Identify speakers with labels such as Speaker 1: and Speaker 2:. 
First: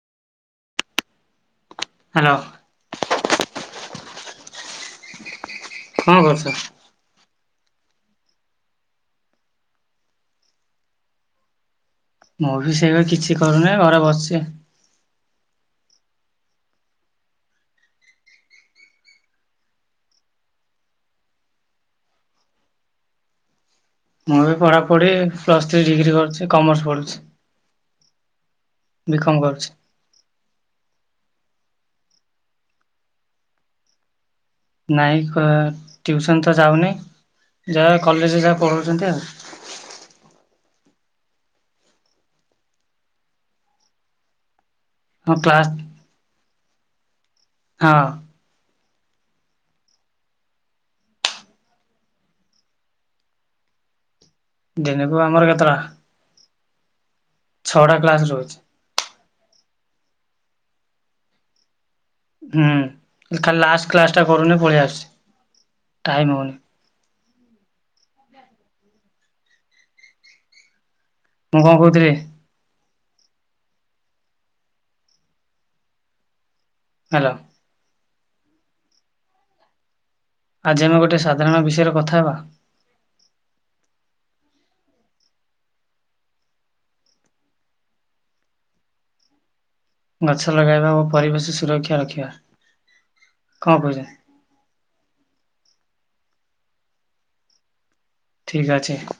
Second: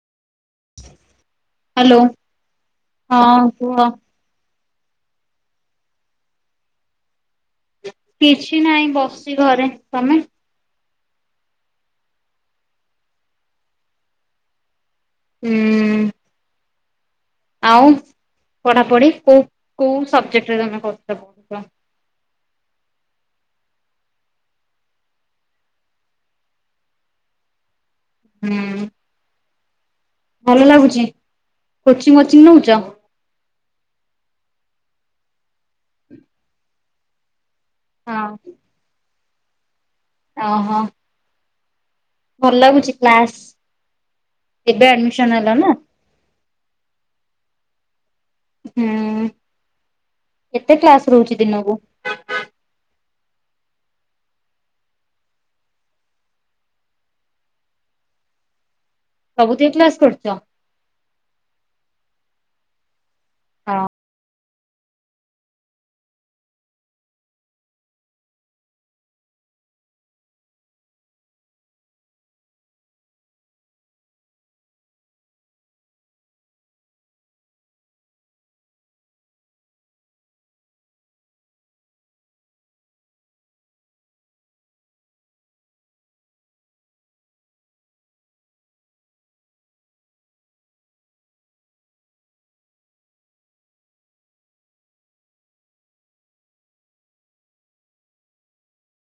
Speaker 1: Hello
Speaker 2: hello
Speaker 1: ହଁ କୁହ।
Speaker 2: କଣ କରୁଚ?
Speaker 1: କିଛି ନାହି ବସିଚି ଘରେ। ତମେ?
Speaker 2: ମୁଁ ବି ସେଇ ବା କିଛି କରୁନି ଘରେ ବସିଚି ଆଉ।
Speaker 1: ହୁଁ। ଆଉ ପଢାପଢି କୋଉ, କୋଉ ସବଜେକ୍ଟରେ ତମେ କରୁଚ ପଢୁଚ?
Speaker 2: ମୁଁ ବି ପଢ଼ାପଢି ପ୍ଲସ୍ ଥ୍ରୀ ଡିଗ୍ରୀ କରୁଚି। କମର୍ସ ପଢୁଚି।
Speaker 1: ହୁଁ
Speaker 2: ବିକମ କରୁଚି।
Speaker 1: ଭଲ ଲାଗୁଚି, କୋଚିଙ୍ଗ ମୋଚିଙ୍ଗ ନୋଉଚ?
Speaker 2: ନାଇଁ କ ଟ୍ୟୁସନ ତ ଯାଉନି। ଯାହା କଲେଜରେ ଯାହା ପଢୋଉଚନ୍ତି ଆଉ।
Speaker 1: ଅ ହ। ଭଲ ଲାଗୁଚି କ୍ଲାସ? ଏବେ
Speaker 2: ହଁ
Speaker 1: ଆଡମିଶନ
Speaker 2: କ୍ଲାସ୍
Speaker 1: ହେଲନା?
Speaker 2: ହଁ।
Speaker 1: ହୁଁ କେତେ କ୍ଲାସ ରହୁଚି ଦିନକୁ?
Speaker 2: ଦିନକୁ ଆମର କେତେଟା ଛଅଟା କ୍ଲାସ ରହୁଚି।
Speaker 1: ସବୁଦିନ କ୍ଲାସ କରୁଚ?
Speaker 2: ହୁଁ ଖାଲି ଲାଷ୍ଟ କ୍ଲାସଟା କରୁନି ପଳେଇ ଆସୁଚି ଟାଇମ୍ ହୋଉନି। ମୁଁ କଣ କୋହୁଥିଲି। ହାଲୋ। ଆଜି ଆମେ ଗୋଟେ ସାଧାରଣ ବିଷୟରେ କଥା ହବା। ଗଛ ଲଗାଇବା ଓ ପରିବେଶ ସୁରକ୍ଷା ରଖିବା। କଣ କହୁଛନ୍ତି? ଠିକ ଅଛି।